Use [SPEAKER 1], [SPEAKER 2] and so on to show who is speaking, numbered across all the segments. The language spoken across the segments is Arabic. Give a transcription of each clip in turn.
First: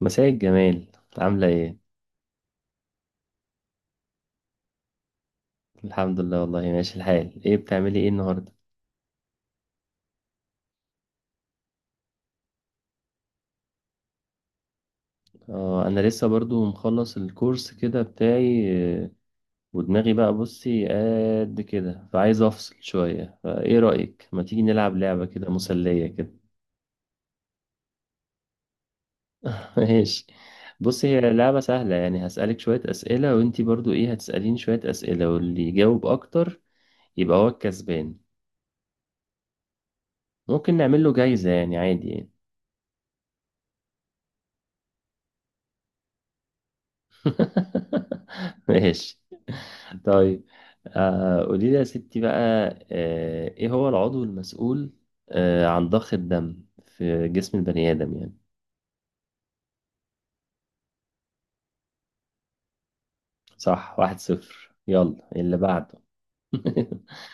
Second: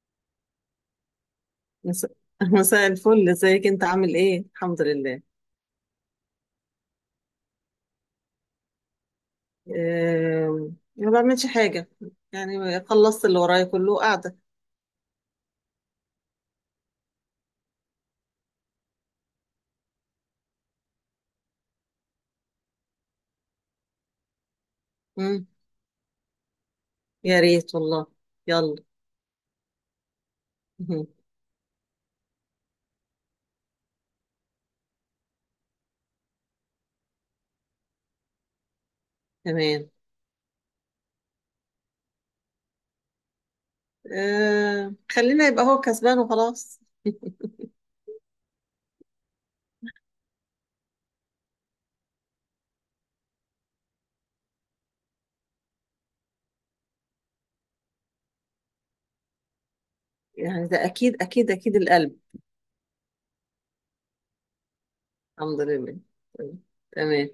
[SPEAKER 1] مساء الجمال، عاملة ايه؟
[SPEAKER 2] مس- مساء الفل، ازيك؟ انت عامل ايه؟ الحمد لله.
[SPEAKER 1] الحمد لله والله ماشي الحال، ايه بتعملي ايه النهاردة؟
[SPEAKER 2] ما بعملش حاجة. يعني خلصت اللي ورايا، كله قاعدة.
[SPEAKER 1] اه انا لسه برضو مخلص الكورس كده بتاعي. آه، ودماغي بقى، بصي قد كده فعايز افصل شوية، فايه رأيك؟ ما تيجي نلعب لعبة
[SPEAKER 2] مم،
[SPEAKER 1] كده مسلية كده.
[SPEAKER 2] يا ريت والله. يلا.
[SPEAKER 1] ماشي. بصي،
[SPEAKER 2] مهم.
[SPEAKER 1] هي لعبة سهلة، يعني هسألك شوية أسئلة وانتي برضو ايه هتسأليني شوية أسئلة، واللي يجاوب اكتر يبقى هو الكسبان.
[SPEAKER 2] تمام
[SPEAKER 1] ممكن نعمل له جايزة يعني، عادي يعني.
[SPEAKER 2] أم، خلينا يبقى هو كسبان وخلاص
[SPEAKER 1] ماشي. طيب آه قولي لي يا ستي بقى، آه ايه هو العضو المسؤول آه عن ضخ الدم في جسم البني آدم يعني.
[SPEAKER 2] يعني ده اكيد اكيد اكيد القلب
[SPEAKER 1] صح، واحد صفر، يلا اللي
[SPEAKER 2] الحمد لله
[SPEAKER 1] بعده.
[SPEAKER 2] طيب، تمام.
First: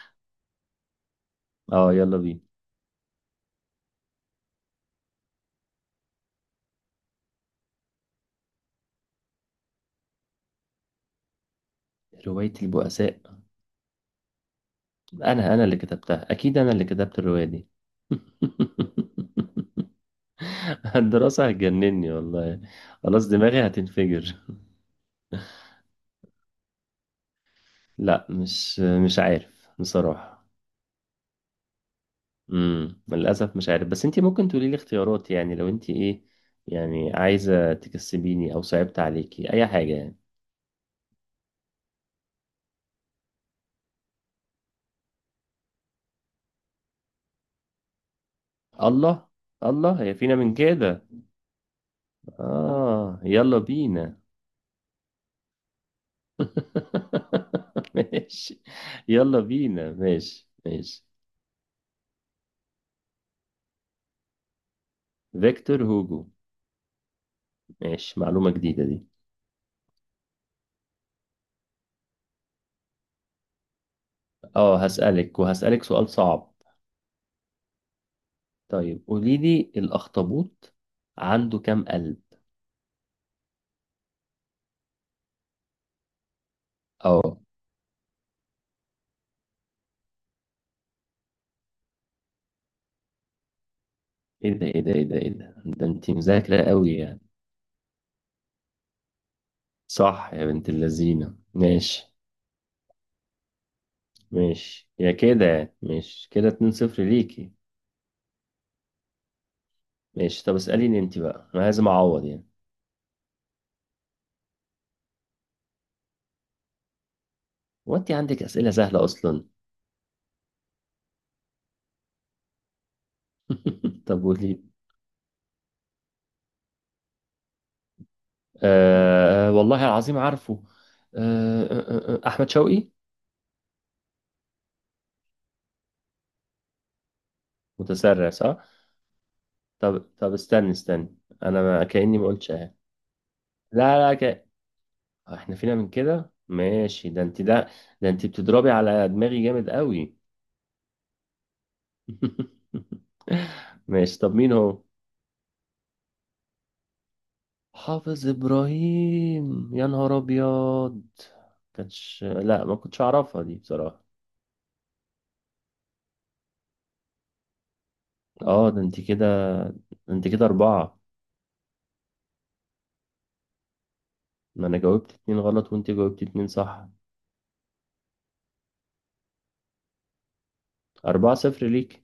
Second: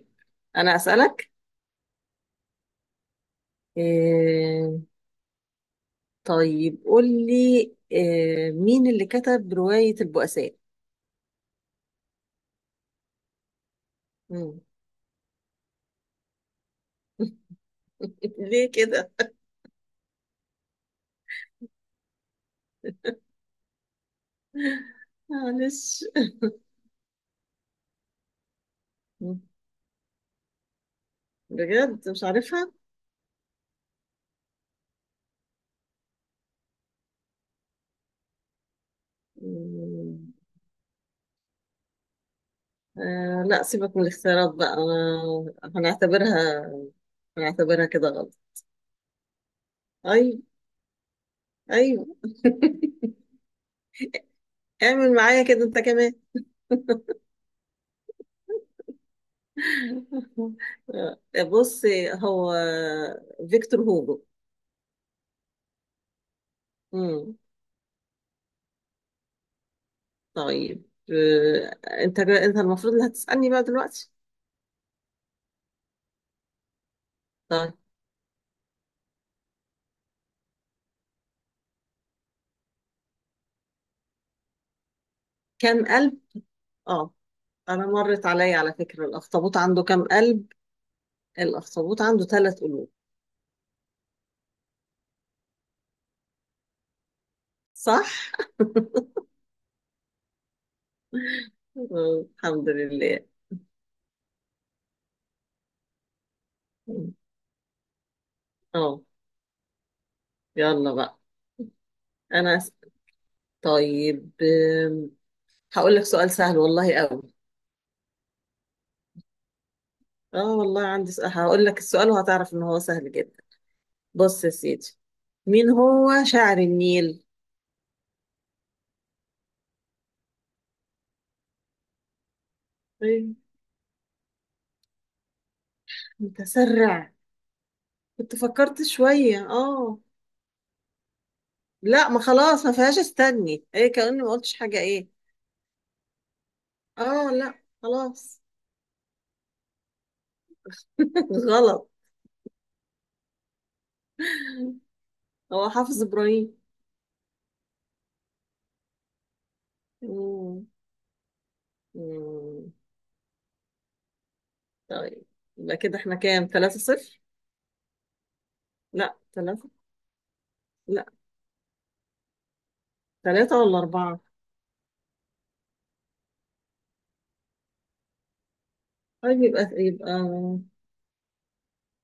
[SPEAKER 2] انا اسألك.
[SPEAKER 1] اه يلا بينا.
[SPEAKER 2] أم، طيب قول لي. مين اللي كتب رواية البؤساء؟
[SPEAKER 1] رواية البؤساء،
[SPEAKER 2] مم.
[SPEAKER 1] انا اللي كتبتها، اكيد انا اللي كتبت الرواية دي.
[SPEAKER 2] ليه كده؟
[SPEAKER 1] الدراسة هتجنني والله، خلاص دماغي هتنفجر.
[SPEAKER 2] معلش.
[SPEAKER 1] لا مش
[SPEAKER 2] مم.
[SPEAKER 1] عارف بصراحة.
[SPEAKER 2] بجد مش عارفها.
[SPEAKER 1] للاسف مش عارف، بس انت ممكن تقولي لي اختيارات، يعني لو انت ايه يعني عايزه تكسبيني او صعبت عليكي اي حاجه يعني.
[SPEAKER 2] مم. آه لا، سيبك من الاختيارات بقى، أنا هنعتبرها، كده غلط.
[SPEAKER 1] الله، الله هي فينا
[SPEAKER 2] أيوة،
[SPEAKER 1] من كده.
[SPEAKER 2] أيوة.
[SPEAKER 1] اه يلا بينا.
[SPEAKER 2] اعمل معايا كده أنت كمان.
[SPEAKER 1] ماشي، يلا بينا، ماشي ماشي.
[SPEAKER 2] بص، هو فيكتور هوجو.
[SPEAKER 1] فيكتور هوجو.
[SPEAKER 2] مم.
[SPEAKER 1] ماشي، معلومه جديده دي.
[SPEAKER 2] طيب. أنت المفروض اللي هتسألني بقى دلوقتي.
[SPEAKER 1] اه هسالك، وهسالك سؤال صعب.
[SPEAKER 2] طيب،
[SPEAKER 1] طيب قولي لي، الاخطبوط عنده كام قلب؟
[SPEAKER 2] كام قلب؟ أه.
[SPEAKER 1] اه،
[SPEAKER 2] أنا مرت عليا على فكرة، الأخطبوط عنده كام قلب؟ الأخطبوط عنده ثلاث قلوب.
[SPEAKER 1] ايه ده ايه ده ايه ده ايه ده، ده انت مذاكره قوي.
[SPEAKER 2] صح؟
[SPEAKER 1] صح يا بنت اللذينة، ماشي.
[SPEAKER 2] آه، الحمد لله.
[SPEAKER 1] ماشي يا كده، يعني ماشي كده 2-0 ليكي.
[SPEAKER 2] اه،
[SPEAKER 1] ماشي، طب
[SPEAKER 2] يلا
[SPEAKER 1] اسأليني انت
[SPEAKER 2] بقى.
[SPEAKER 1] بقى، انا لازم اعوض يعني.
[SPEAKER 2] انا أس... طيب، هقول لك سؤال سهل والله قوي.
[SPEAKER 1] هو انت عندك اسئلة سهلة اصلا؟
[SPEAKER 2] اه والله عندي سؤال، هقول لك السؤال وهتعرف ان هو سهل جدا.
[SPEAKER 1] طب
[SPEAKER 2] بص يا
[SPEAKER 1] قولي.
[SPEAKER 2] سيدي. مين هو شاعر النيل؟
[SPEAKER 1] آه والله العظيم عارفه. احمد شوقي.
[SPEAKER 2] إيه، متسرع.
[SPEAKER 1] متسرع؟
[SPEAKER 2] كنت
[SPEAKER 1] صح.
[SPEAKER 2] فكرت شوية،
[SPEAKER 1] طب
[SPEAKER 2] اه.
[SPEAKER 1] طب، استني، انا ما
[SPEAKER 2] لا،
[SPEAKER 1] كأني
[SPEAKER 2] ما
[SPEAKER 1] ما قلتش
[SPEAKER 2] خلاص،
[SPEAKER 1] اهي.
[SPEAKER 2] ما فيهاش استني ايه
[SPEAKER 1] لا لا
[SPEAKER 2] كأني ما
[SPEAKER 1] ك...
[SPEAKER 2] قلتش حاجة ايه.
[SPEAKER 1] احنا فينا من كده، ماشي، ده
[SPEAKER 2] اه
[SPEAKER 1] انت
[SPEAKER 2] لا
[SPEAKER 1] ده ده، انت
[SPEAKER 2] خلاص.
[SPEAKER 1] بتضربي على دماغي جامد قوي.
[SPEAKER 2] غلط.
[SPEAKER 1] ماشي، طب مين هو؟
[SPEAKER 2] هو حافظ ابراهيم.
[SPEAKER 1] حافظ ابراهيم، يا نهار
[SPEAKER 2] مم.
[SPEAKER 1] ابيض. كانتش، لا
[SPEAKER 2] مم.
[SPEAKER 1] ما كنتش اعرفها دي بصراحه.
[SPEAKER 2] طيب، يبقى كده احنا كام؟ ثلاثة صفر.
[SPEAKER 1] اه ده انت
[SPEAKER 2] لا،
[SPEAKER 1] كده،
[SPEAKER 2] ثلاثة.
[SPEAKER 1] ده انت اربعه.
[SPEAKER 2] لا، ثلاثة ولا أربعة.
[SPEAKER 1] ما انا جاوبت اتنين غلط وانت جاوبت اتنين صح.
[SPEAKER 2] طيب، يبقى
[SPEAKER 1] اربعه صفر ليك.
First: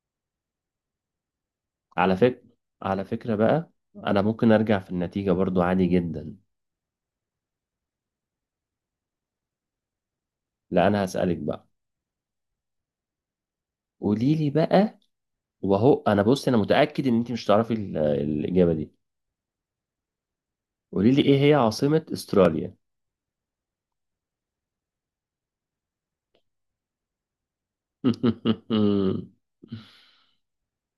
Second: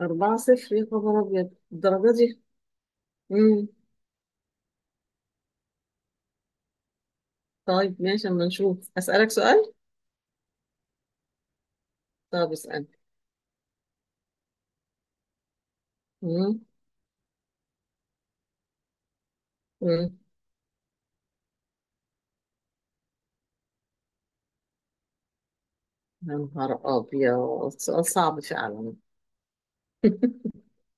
[SPEAKER 2] أربعة صفر، يا خبر أبيض الدرجة
[SPEAKER 1] على فكره،
[SPEAKER 2] دي.
[SPEAKER 1] على فكره
[SPEAKER 2] مم.
[SPEAKER 1] بقى، انا ممكن ارجع في النتيجه برضو عادي جدا.
[SPEAKER 2] طيب ماشي، أما نشوف، أسألك سؤال.
[SPEAKER 1] لا انا هسالك بقى.
[SPEAKER 2] طب اسأل.
[SPEAKER 1] قولي لي بقى، وهو انا، بص، انا
[SPEAKER 2] مم.
[SPEAKER 1] متاكد ان انت مش تعرفي الاجابه دي.
[SPEAKER 2] مم.
[SPEAKER 1] قولي لي ايه هي عاصمه استراليا؟
[SPEAKER 2] يا نهار أبيض، سؤال صعب فعلا.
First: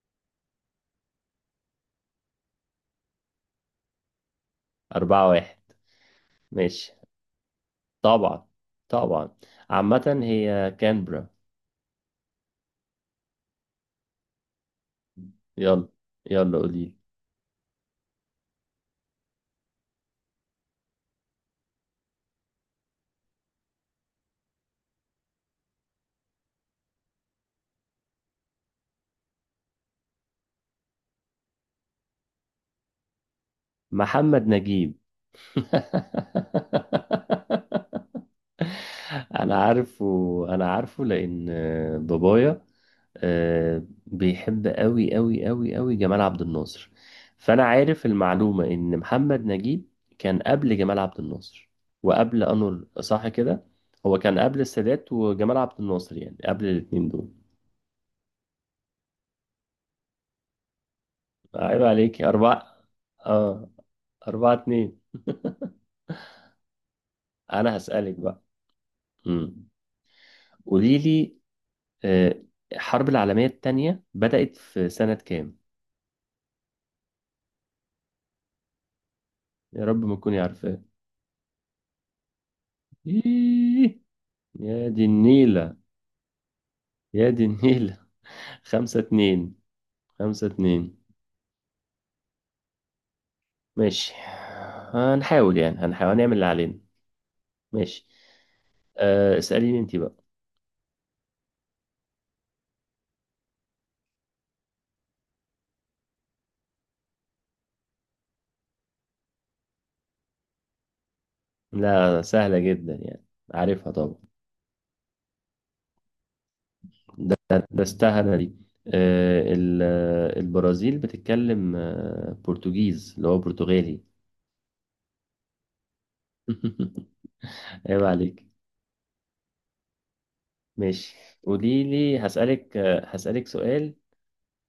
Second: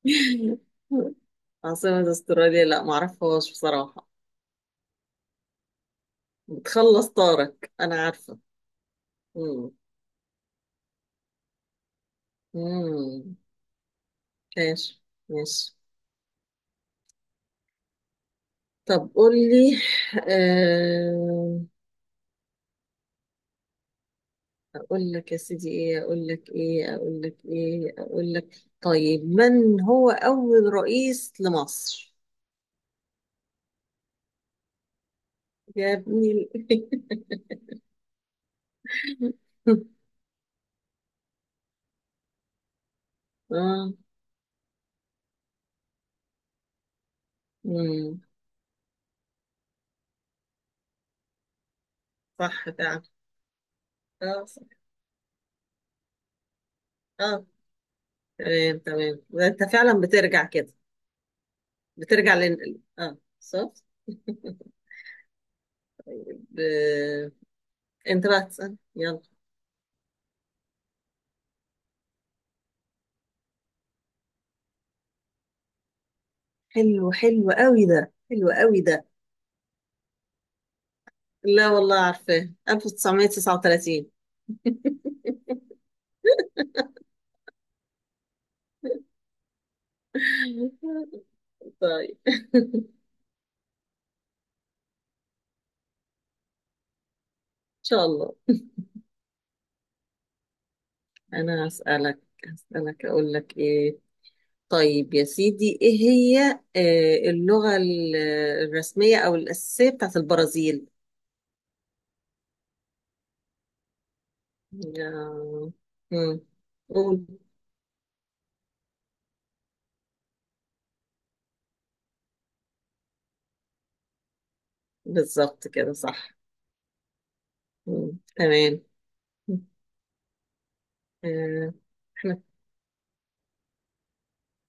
[SPEAKER 2] عاصمة استراليا، لا معرفهاش بصراحة.
[SPEAKER 1] اربعه واحد. ماشي،
[SPEAKER 2] بتخلص طارق أنا عارفة.
[SPEAKER 1] طبعا طبعا.
[SPEAKER 2] مم.
[SPEAKER 1] عامة هي كانبرا.
[SPEAKER 2] مم. ماشي، ماشي.
[SPEAKER 1] يلا، يلا قولي.
[SPEAKER 2] طب قول لي. آه، اقول لك يا سيدي ايه، اقول لك ايه، اقول لك ايه، اقول لك طيب، من هو اول رئيس لمصر؟
[SPEAKER 1] محمد نجيب.
[SPEAKER 2] يا ابني. ال-
[SPEAKER 1] انا عارفه، انا عارفه لان بابايا
[SPEAKER 2] اه،
[SPEAKER 1] بيحب قوي قوي قوي قوي جمال عبد الناصر، فانا عارف
[SPEAKER 2] امم،
[SPEAKER 1] المعلومة ان محمد نجيب كان قبل جمال عبد الناصر وقبل
[SPEAKER 2] صح
[SPEAKER 1] انور،
[SPEAKER 2] فعلا.
[SPEAKER 1] صح كده؟ هو كان
[SPEAKER 2] اه
[SPEAKER 1] قبل
[SPEAKER 2] صح.
[SPEAKER 1] السادات وجمال عبد الناصر، يعني قبل الاتنين دول.
[SPEAKER 2] اه. تمام تمام، ده انت فعلا بترجع كده.
[SPEAKER 1] عيب عليك،
[SPEAKER 2] بترجع
[SPEAKER 1] أربعة.
[SPEAKER 2] لن، اه
[SPEAKER 1] اه،
[SPEAKER 2] صح.
[SPEAKER 1] أربعة اتنين.
[SPEAKER 2] طيب،
[SPEAKER 1] أنا هسألك
[SPEAKER 2] انت بقى
[SPEAKER 1] بقى.
[SPEAKER 2] تسأل يلا.
[SPEAKER 1] امم قولي لي، آه، الحرب العالمية التانية بدأت في سنة كام؟
[SPEAKER 2] حلو، حلو قوي ده، حلو قوي ده.
[SPEAKER 1] يا رب ما تكوني عارفة.
[SPEAKER 2] لا والله عارفاه
[SPEAKER 1] إيه،
[SPEAKER 2] 1939.
[SPEAKER 1] يا دي النيلة، يا دي النيلة. خمسة اتنين، خمسة اتنين.
[SPEAKER 2] طيب،
[SPEAKER 1] ماشي، هنحاول يعني، هنحاول نعمل اللي علينا.
[SPEAKER 2] ان شاء
[SPEAKER 1] ماشي.
[SPEAKER 2] الله.
[SPEAKER 1] اسأليني انت بقى.
[SPEAKER 2] انا هسألك، اقول لك ايه. طيب يا سيدي، ايه هي اللغة الرسمية او الاساسية بتاعت البرازيل؟
[SPEAKER 1] لا سهلة جدا يعني، عارفها طبعا،
[SPEAKER 2] آه، مم. قول.
[SPEAKER 1] درستها دي. البرازيل بتتكلم برتغيز، اللي هو برتغالي.
[SPEAKER 2] بالظبط كده صح.
[SPEAKER 1] عيب
[SPEAKER 2] مم.
[SPEAKER 1] عليك.
[SPEAKER 2] تمام.
[SPEAKER 1] ماشي.
[SPEAKER 2] آه،
[SPEAKER 1] قولي لي،
[SPEAKER 2] احنا.
[SPEAKER 1] هسألك هسألك سؤال.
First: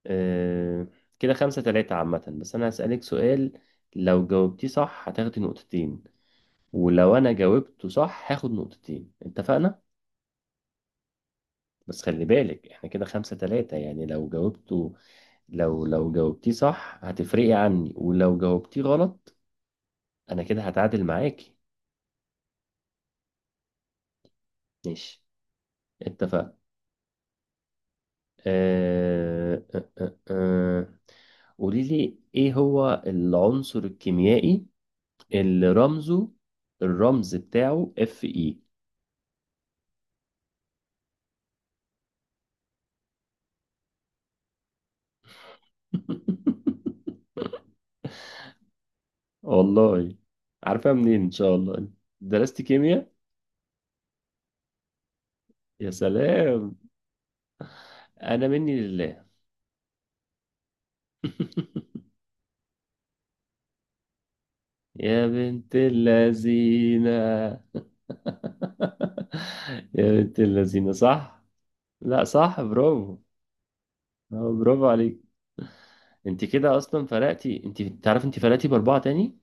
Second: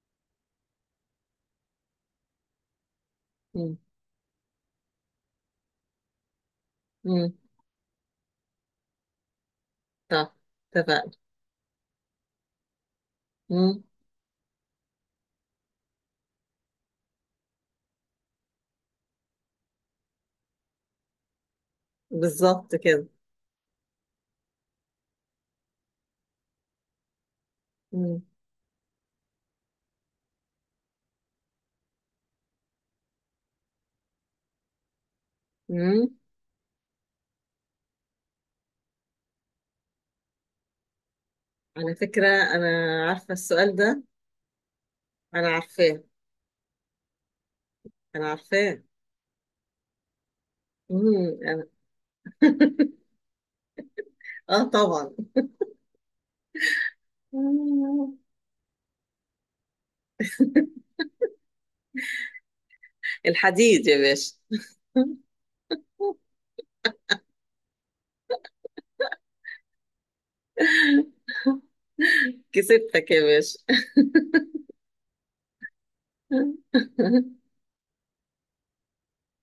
[SPEAKER 1] آه، كده خمسة تلاتة عامة، بس أنا هسألك سؤال،
[SPEAKER 2] مم.
[SPEAKER 1] لو جاوبتيه صح هتاخدي نقطتين، ولو أنا
[SPEAKER 2] مم.
[SPEAKER 1] جاوبته صح هاخد نقطتين، اتفقنا؟
[SPEAKER 2] طب، اتفقنا.
[SPEAKER 1] بس خلي بالك احنا كده خمسة تلاتة،
[SPEAKER 2] مم.
[SPEAKER 1] يعني لو جاوبته، لو جاوبتيه صح هتفرقي عني، ولو جاوبتيه غلط أنا كده هتعادل معاكي.
[SPEAKER 2] بالظبط كده.
[SPEAKER 1] ماشي، اتفقنا.
[SPEAKER 2] مم.
[SPEAKER 1] آه، آه، آه، آه. قولي لي ايه هو العنصر الكيميائي اللي
[SPEAKER 2] مم.
[SPEAKER 1] رمزه، الرمز بتاعه، اف اي.
[SPEAKER 2] على فكرة، انا عارفة السؤال ده. انا عارفاه، انا عارفاه.
[SPEAKER 1] والله، عارفها منين ان
[SPEAKER 2] مم.
[SPEAKER 1] شاء الله؟ درست كيمياء؟
[SPEAKER 2] اه طبعا.
[SPEAKER 1] يا سلام، انا مني لله.
[SPEAKER 2] الحديد يا باشا.
[SPEAKER 1] يا بنت اللذينة، يا بنت اللذينة، صح، لا صح،
[SPEAKER 2] كسبتك
[SPEAKER 1] برافو.
[SPEAKER 2] يا باشا.
[SPEAKER 1] برافو عليك. انت كده اصلا فرقتي، انت تعرف انت فرقتي باربعة تاني.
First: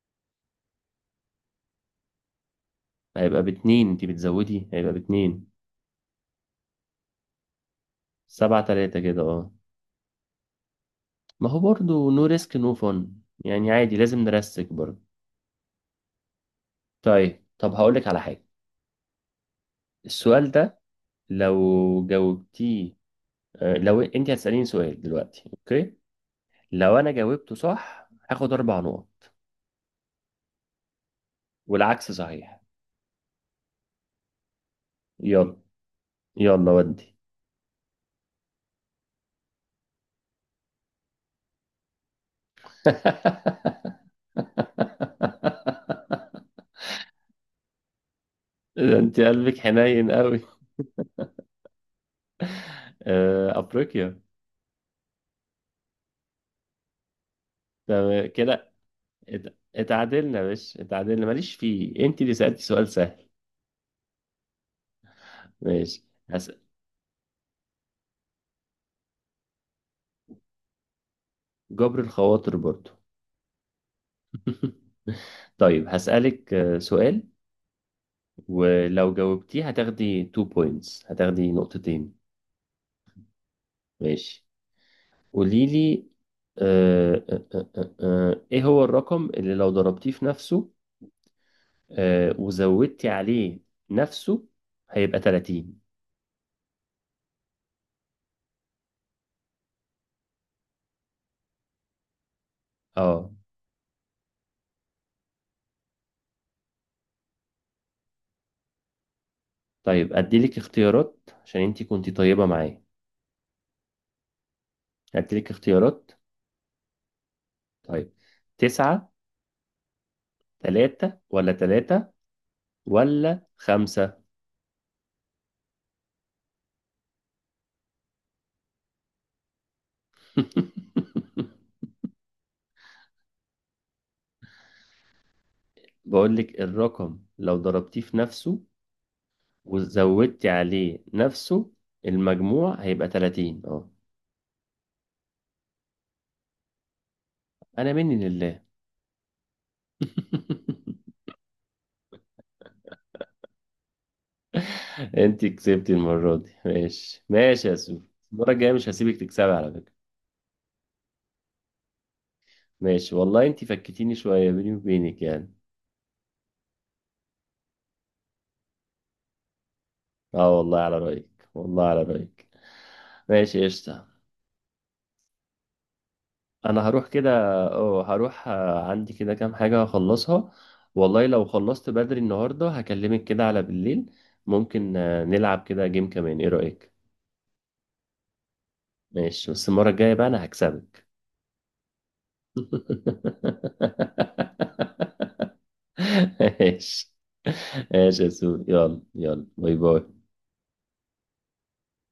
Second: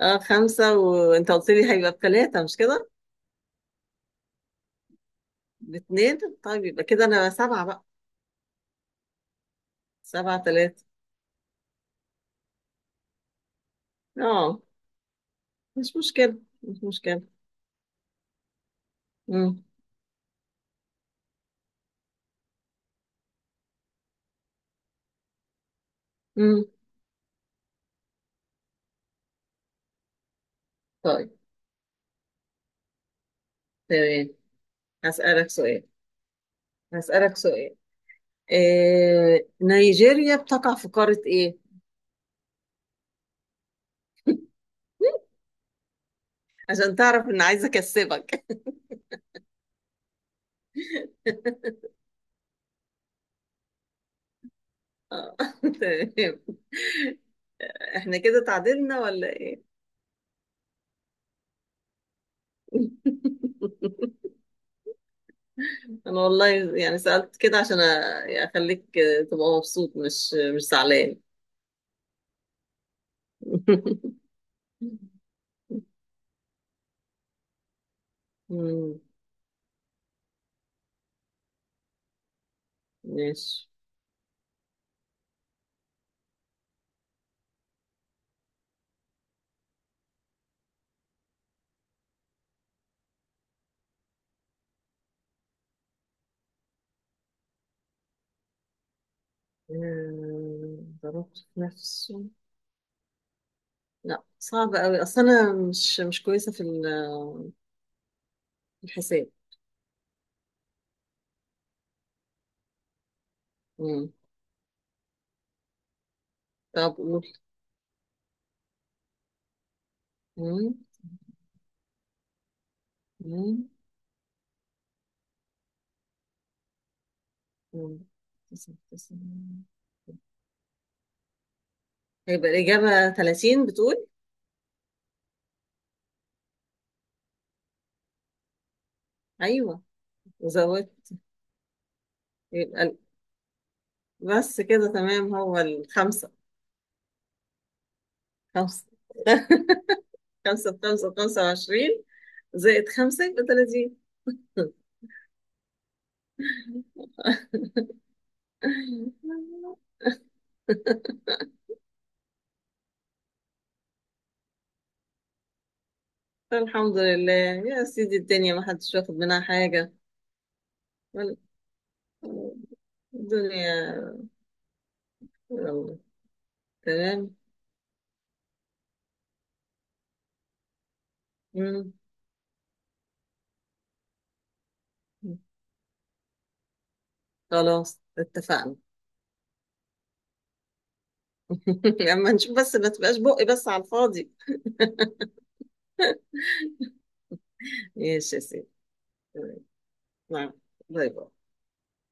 [SPEAKER 2] اه، خمسة، وانت قلت لي هيبقى بثلاثة مش كده؟
[SPEAKER 1] هيبقى باتنين، انتي بتزودي، هيبقى باتنين.
[SPEAKER 2] باتنين. طيب، يبقى كده انا سبعة بقى.
[SPEAKER 1] سبعة تلاتة كده، اه.
[SPEAKER 2] سبعة ثلاثة.
[SPEAKER 1] ما هو برضو نو ريسك نو فن، يعني عادي، لازم
[SPEAKER 2] اه،
[SPEAKER 1] نرسك برضو.
[SPEAKER 2] مش مشكلة، مش مشكلة.
[SPEAKER 1] طيب، طب هقولك على حاجة.
[SPEAKER 2] مم.
[SPEAKER 1] السؤال ده، لو جاوبتيه، لو انتي هتسأليني سؤال دلوقتي، اوكي،
[SPEAKER 2] مم.
[SPEAKER 1] لو انا جاوبته صح هاخد اربع نقط،
[SPEAKER 2] طيب
[SPEAKER 1] والعكس صحيح.
[SPEAKER 2] تمام، هسألك
[SPEAKER 1] يلا،
[SPEAKER 2] سؤال
[SPEAKER 1] يلا ودي.
[SPEAKER 2] هسألك سؤال. نيجيريا بتقع في قارة ايه؟ عشان تعرف ان عايزة اكسبك.
[SPEAKER 1] ده انت قلبك حنين قوي. افريقيا.
[SPEAKER 2] اه، تمام. احنا
[SPEAKER 1] تمام
[SPEAKER 2] كده
[SPEAKER 1] كده.
[SPEAKER 2] تعادلنا ولا ايه؟
[SPEAKER 1] اتعادلنا؟ مش اتعادلنا، ماليش فيه، انت اللي سألتي سؤال سهل. ماشي.
[SPEAKER 2] انا والله
[SPEAKER 1] هس...
[SPEAKER 2] يعني سألت كده عشان يعني اخليك تبقى مبسوط، مش زعلان.
[SPEAKER 1] جبر الخواطر برضو. طيب هسألك سؤال،
[SPEAKER 2] مم،
[SPEAKER 1] ولو جاوبتيه هتاخدي 2 بوينتس، هتاخدي نقطتين.
[SPEAKER 2] ماشي.
[SPEAKER 1] ماشي. قولي لي، ايه هو الرقم اللي لو ضربتيه في نفسه وزودتي عليه نفسه هيبقى 30،
[SPEAKER 2] ضربت في نفسه.
[SPEAKER 1] اه؟
[SPEAKER 2] لا، صعب قوي، اصل انا مش كويسة في في الحساب.
[SPEAKER 1] طيب اديلك اختيارات عشان انت كنتي طيبة معايا،
[SPEAKER 2] مم.
[SPEAKER 1] هديلك اختيارات.
[SPEAKER 2] طب قول.
[SPEAKER 1] طيب، تسعة،
[SPEAKER 2] مم،
[SPEAKER 1] تلاتة، ولا تلاتة ولا
[SPEAKER 2] مم،
[SPEAKER 1] خمسة.
[SPEAKER 2] مم. تسعة، تسعة. هيبقى الإجابة 30 بتقول.
[SPEAKER 1] بقول لك، الرقم لو ضربتيه في نفسه
[SPEAKER 2] أيوه.
[SPEAKER 1] وزودتي عليه
[SPEAKER 2] وزودت.
[SPEAKER 1] نفسه المجموع
[SPEAKER 2] يبقى
[SPEAKER 1] هيبقى 30، اه.
[SPEAKER 2] بس كده تمام، هو الخمسة.
[SPEAKER 1] انا مني لله.
[SPEAKER 2] خمسة. خمسة بخمسة بخمسة وعشرين، زائد خمسة يبقى تلاتين.
[SPEAKER 1] انت كسبتي المرة دي، ماشي ماشي يا سو، المرة الجاية مش هسيبك تكسبي على فكرة. ماشي، والله انت فكتيني شوية، بيني وبينك يعني.
[SPEAKER 2] الحمد لله يا سيدي، الدنيا ما حدش واخد منها حاجة.
[SPEAKER 1] اه والله على
[SPEAKER 2] ولا-
[SPEAKER 1] رأيك، والله على رأيك. ماشي، قشطة.
[SPEAKER 2] الدنيا. يلا.
[SPEAKER 1] انا هروح كده،
[SPEAKER 2] تمام.
[SPEAKER 1] اه هروح، عندي كده كام حاجة هخلصها، والله لو خلصت
[SPEAKER 2] مم.
[SPEAKER 1] بدري النهاردة هكلمك كده على بالليل، ممكن نلعب كده جيم كمان، ايه رأيك؟
[SPEAKER 2] خلاص، اتفقنا.
[SPEAKER 1] ماشي، بس المرة الجاية بقى انا هكسبك.
[SPEAKER 2] لما نشوف بس، ما تبقاش بقي بس على الفاضي.
[SPEAKER 1] ماشي، ماشي يا
[SPEAKER 2] ماشي يا
[SPEAKER 1] سو،
[SPEAKER 2] سيدي.
[SPEAKER 1] يلا يلا،
[SPEAKER 2] تمام.
[SPEAKER 1] باي باي.
[SPEAKER 2] نعم. باي باي.